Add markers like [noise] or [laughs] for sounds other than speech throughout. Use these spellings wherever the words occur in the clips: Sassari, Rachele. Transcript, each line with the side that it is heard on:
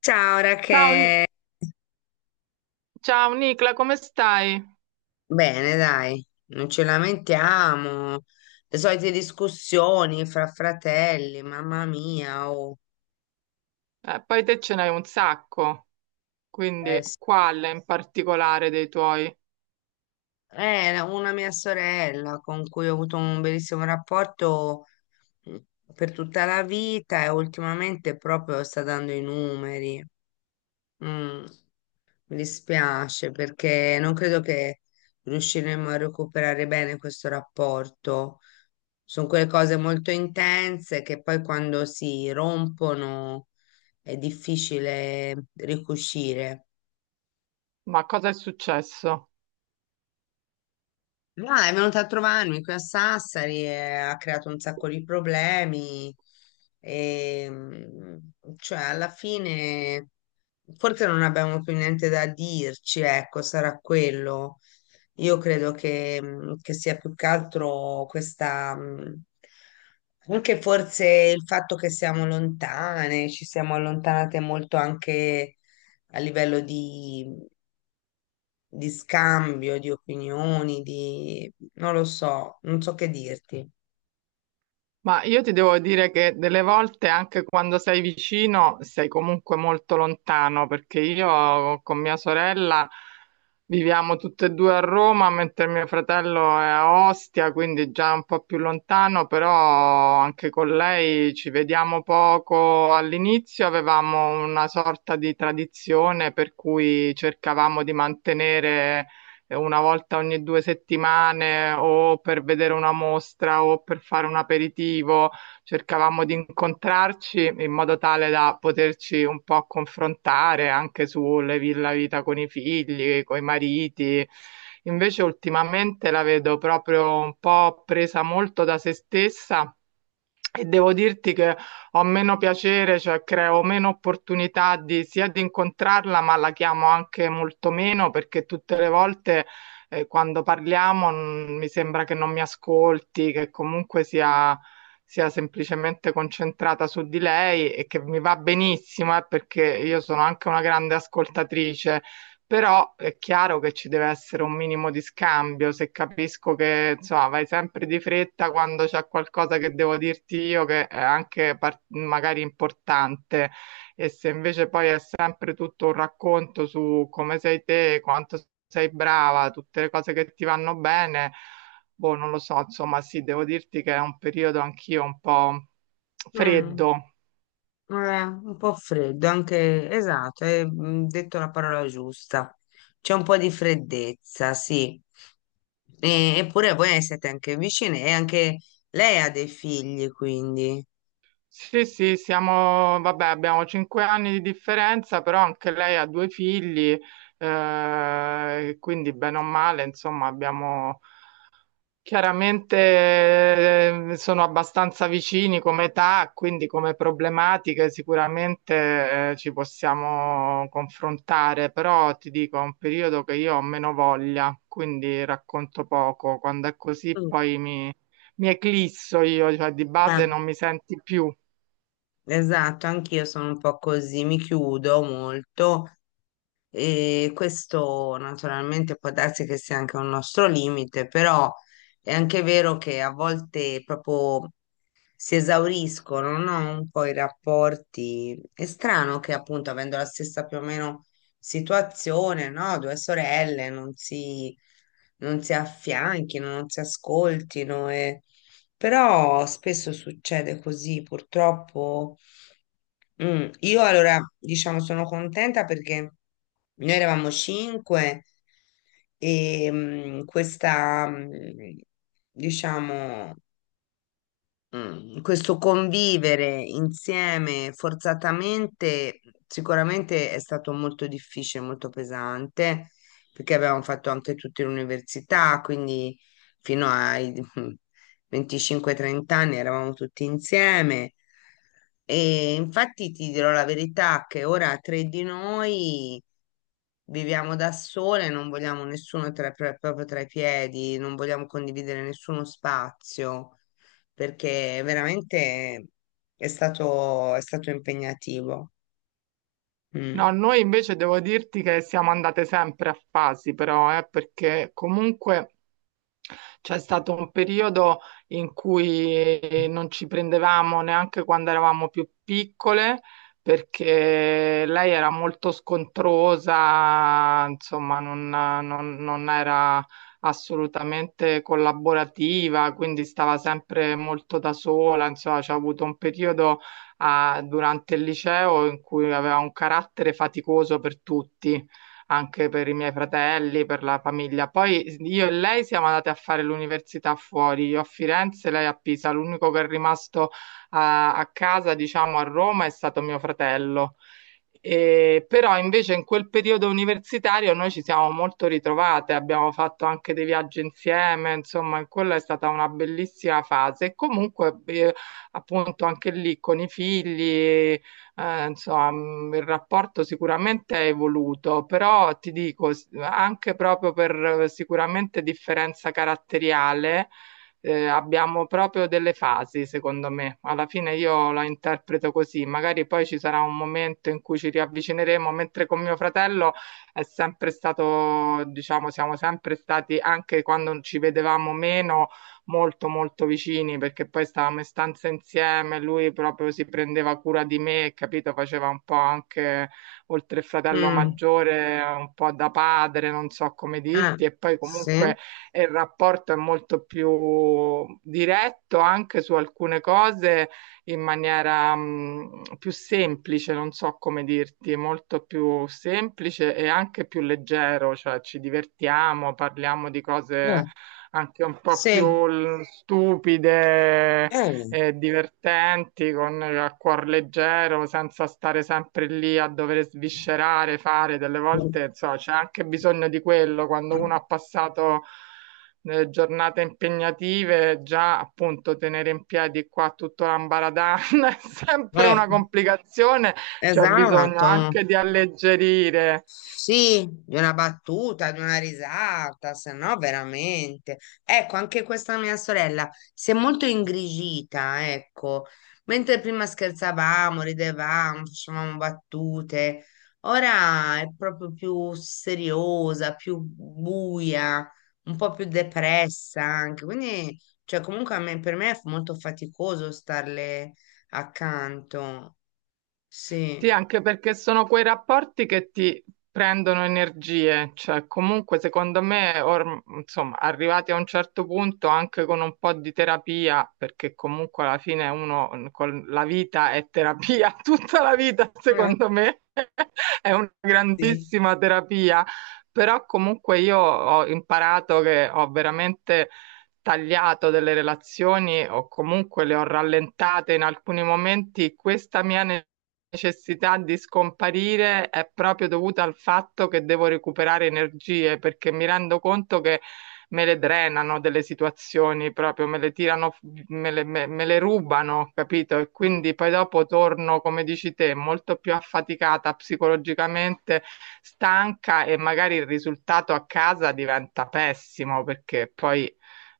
left: Ciao
right: Ciao,
left: Rachele,
right: ciao Nicla, come stai?
left: bene dai, non ci lamentiamo, le solite discussioni fra fratelli, mamma mia, oh,
right: Poi te ce n'hai un sacco, quindi
left: eh, s-
right: quale in particolare dei tuoi?
left: una mia sorella con cui ho avuto un bellissimo rapporto mm, per tutta la vita e ultimamente proprio sta dando i numeri. Mm. Mi dispiace perché non credo che riusciremo a recuperare bene questo rapporto. Sono quelle cose molto intense che poi quando si rompono è difficile ricucire.
right: Ma cosa è successo?
left: Ma è venuta a trovarmi qui a Sassari e ha creato un sacco di problemi. E, mm, cioè, alla fine forse non abbiamo più niente da dirci, ecco, sarà quello. Io credo che sia più che altro questa, anche forse il fatto che siamo lontane, ci siamo allontanate molto anche a livello di scambio, di opinioni, di, non lo so, non so che dirti.
right: Ma io ti devo dire che delle volte, anche quando sei vicino, sei comunque molto lontano, perché io con mia sorella viviamo tutte e due a Roma, mentre mio fratello è a Ostia, quindi già un po' più lontano, però anche con lei ci vediamo poco. All'inizio avevamo una sorta di tradizione per cui cercavamo di mantenere una volta ogni 2 settimane o per vedere una mostra o per fare un aperitivo, cercavamo di incontrarci in modo tale da poterci un po' confrontare anche sulle la vita con i figli, con i mariti. Invece ultimamente la vedo proprio un po' presa molto da se stessa e devo dirti che ho meno piacere, cioè creo meno opportunità di, sia di incontrarla, ma la chiamo anche molto meno perché tutte le volte quando parliamo mi sembra che non mi ascolti, che comunque sia, sia semplicemente concentrata su di lei e che mi va benissimo, perché io sono anche una grande ascoltatrice, però è chiaro che ci deve essere un minimo di scambio, se capisco che insomma vai sempre di fretta quando c'è qualcosa che devo dirti io che è anche magari importante, e se invece poi è sempre tutto un racconto su come sei te, quanto sei brava, tutte le cose che ti vanno bene, boh, non lo so, insomma sì, devo dirti che è un periodo anch'io un po'
left: Mm.
right: freddo.
left: Eh, un po' freddo, anche esatto, hai detto la parola giusta. C'è un po' di freddezza, sì. Eppure voi siete anche vicine e anche lei ha dei figli, quindi.
right: Sì, sì, siamo, vabbè, abbiamo 5 anni di differenza, però anche lei ha due figli, quindi bene o male, insomma, abbiamo chiaramente, sono abbastanza vicini come età, quindi come problematiche sicuramente, ci possiamo confrontare, però ti dico, è un periodo che io ho meno voglia, quindi racconto poco. Quando è così
left: Mm.
right: poi mi eclisso io, cioè di
left: Eh,
right: base non mi senti più.
left: esatto, anch'io sono un po' così, mi chiudo molto e questo naturalmente può darsi che sia anche un nostro limite, però è anche vero che a volte proprio si esauriscono, no? Un po' i rapporti. È strano che appunto avendo la stessa più o meno situazione, no? Due sorelle non si affianchino, non si ascoltino e... Però spesso succede così, purtroppo. Io allora, diciamo, sono contenta perché noi eravamo cinque e diciamo, questo convivere insieme forzatamente sicuramente è stato molto difficile, molto pesante, perché avevamo fatto anche tutti l'università, quindi fino ai [laughs] 25-30 anni eravamo tutti insieme. E infatti ti dirò la verità che ora tre di noi viviamo da sole, non vogliamo nessuno proprio tra i piedi, non vogliamo condividere nessuno spazio, perché veramente è stato impegnativo.
right: No,
left: Mm.
right: noi invece devo dirti che siamo andate sempre a fasi, però, perché comunque c'è stato un periodo in cui non ci prendevamo neanche quando eravamo più piccole, perché lei era molto scontrosa, insomma, non era assolutamente collaborativa, quindi stava sempre molto da sola, insomma, c'è avuto un periodo durante il liceo in cui aveva un carattere faticoso per tutti, anche per i miei fratelli, per la famiglia. Poi io e lei siamo andate a fare l'università fuori, io a Firenze, lei a Pisa. L'unico che è rimasto a casa, diciamo, a Roma è stato mio fratello. Però invece in quel periodo universitario noi ci siamo molto ritrovate, abbiamo fatto anche dei viaggi insieme, insomma, quella è stata una bellissima fase. E comunque, appunto, anche lì con i figli, insomma, il rapporto sicuramente è evoluto, però ti dico, anche proprio per sicuramente differenza caratteriale, abbiamo proprio delle fasi, secondo me. Alla fine io la interpreto così, magari poi ci sarà un momento in cui ci riavvicineremo, mentre con mio fratello è sempre stato, diciamo, siamo sempre stati, anche quando ci vedevamo meno, molto molto vicini, perché poi stavamo in stanza insieme, lui proprio si prendeva cura di me, capito? Faceva un po' anche, oltre il fratello
left: Mm.
right: maggiore, un po' da padre, non so come
left: Ah,
right: dirti, e poi
left: sì?
right: comunque e il rapporto è molto più diretto anche su alcune cose in maniera più semplice, non so come dirti, molto più semplice e anche più leggero, cioè ci divertiamo, parliamo di cose anche un po'
left: Sì.
right: più stupide,
left: Eh.
right: divertenti, con il cuor leggero, senza stare sempre lì a dover sviscerare, fare delle volte, insomma, c'è anche bisogno di quello quando uno ha passato giornate impegnative, già appunto tenere in piedi qua tutto l'ambaradan [laughs] è sempre
left: Eh,
right: una complicazione, c'è bisogno
left: esatto.
right: anche di alleggerire.
left: Sì, di una battuta, di una risata, se no veramente. Ecco, anche questa mia sorella si è molto ingrigita, ecco. Mentre prima scherzavamo, ridevamo, facevamo battute, ora è proprio più seriosa, più buia, un po' più depressa anche. Quindi, cioè, comunque per me è molto faticoso starle accanto.
right: Sì,
left: Sì.
right: anche perché sono quei rapporti che ti prendono energie, cioè comunque secondo me, insomma, arrivati a un certo punto anche con un po' di terapia, perché comunque alla fine uno con la vita è terapia, [laughs] tutta la vita
left: Eh,
right: secondo me [laughs] è una
left: sì.
right: grandissima terapia, però comunque io ho imparato che ho veramente tagliato delle relazioni o comunque le ho rallentate in alcuni momenti. Questa mia necessità di scomparire è proprio dovuta al fatto che devo recuperare energie, perché mi rendo conto che me le drenano delle situazioni, proprio me le tirano, me le rubano, capito? E quindi poi dopo torno, come dici te, molto più affaticata psicologicamente, stanca, e magari il risultato a casa diventa pessimo, perché poi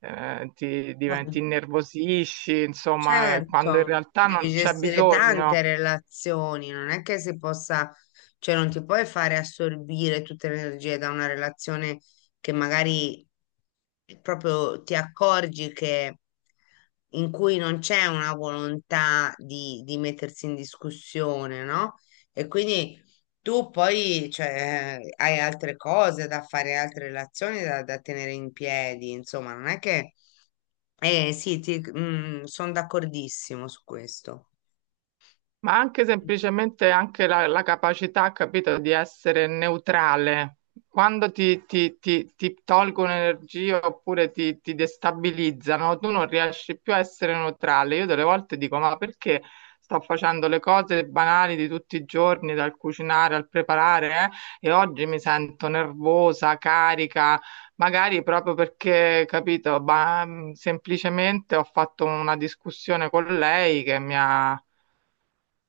right: ti innervosisci, insomma, quando in
left: Certo,
right: realtà
left: devi
right: non c'è
left: gestire tante
right: bisogno.
left: relazioni, non è che si possa, cioè non ti puoi fare assorbire tutte le energie da una relazione che magari proprio ti accorgi che in cui non c'è una volontà di mettersi in discussione, no? E quindi tu poi, cioè, hai altre cose da fare, altre relazioni da tenere in piedi, insomma, non è che eh sì, sono d'accordissimo su questo.
right: Ma anche semplicemente anche la capacità, capito, di essere neutrale. Quando ti tolgono energia oppure ti destabilizzano, tu non riesci più a essere neutrale. Io delle volte dico, ma perché sto facendo le cose banali di tutti i giorni, dal cucinare al preparare, e oggi mi sento nervosa, carica, magari proprio perché, capito, ma, semplicemente ho fatto una discussione con lei che mi ha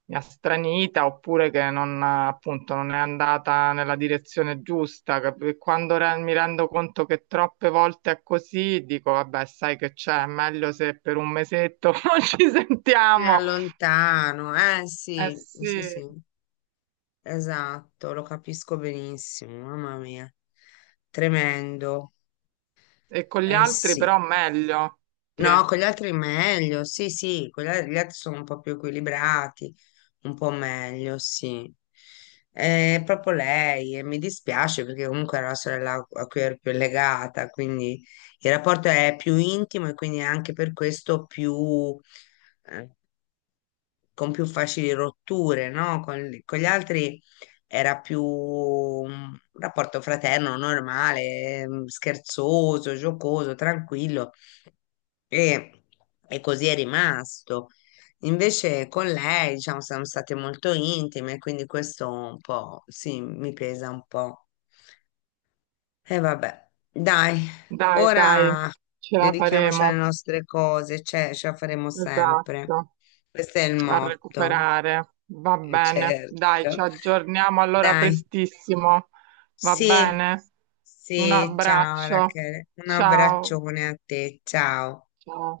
right: mi ha stranita, oppure che non, appunto, non è andata nella direzione giusta. E quando mi rendo conto che troppe volte è così, dico, vabbè, sai che c'è, è meglio se per un mesetto [laughs] non ci
left: Ti
right: sentiamo.
left: allontano, eh
right: Eh
left: sì,
right: sì,
left: sì, sì, esatto, lo capisco benissimo, mamma mia, tremendo,
right: e con gli
left: eh
right: altri
left: sì.
right: però meglio. Sì.
left: No, con gli altri meglio, sì, sì, gli altri sono un po' più equilibrati, un po' meglio, sì. È proprio lei e mi dispiace perché comunque era la sorella a cui ero più legata, quindi il rapporto è più intimo e quindi anche per questo eh, con più facili rotture, no? Con gli altri era più un rapporto fraterno, normale, scherzoso, giocoso, tranquillo e, e così è rimasto. Invece con lei, diciamo, siamo state molto intime, quindi questo un po', sì, mi pesa un po'. E vabbè, dai,
right: Dai, dai,
left: ora
right: ce la
left: dedichiamoci alle
right: faremo.
left: nostre cose, cioè, ce la faremo sempre.
right: Esatto.
left: Questo è il
right: A
left: motto.
right: recuperare. Va bene,
left: Certo.
right: dai, ci aggiorniamo allora
left: Dai,
right: prestissimo. Va
left: sì,
right: bene? Un
left: sì, ciao
right: abbraccio.
left: Rachele. Un
right: Ciao.
left: abbraccione a te, ciao.
right: Ciao.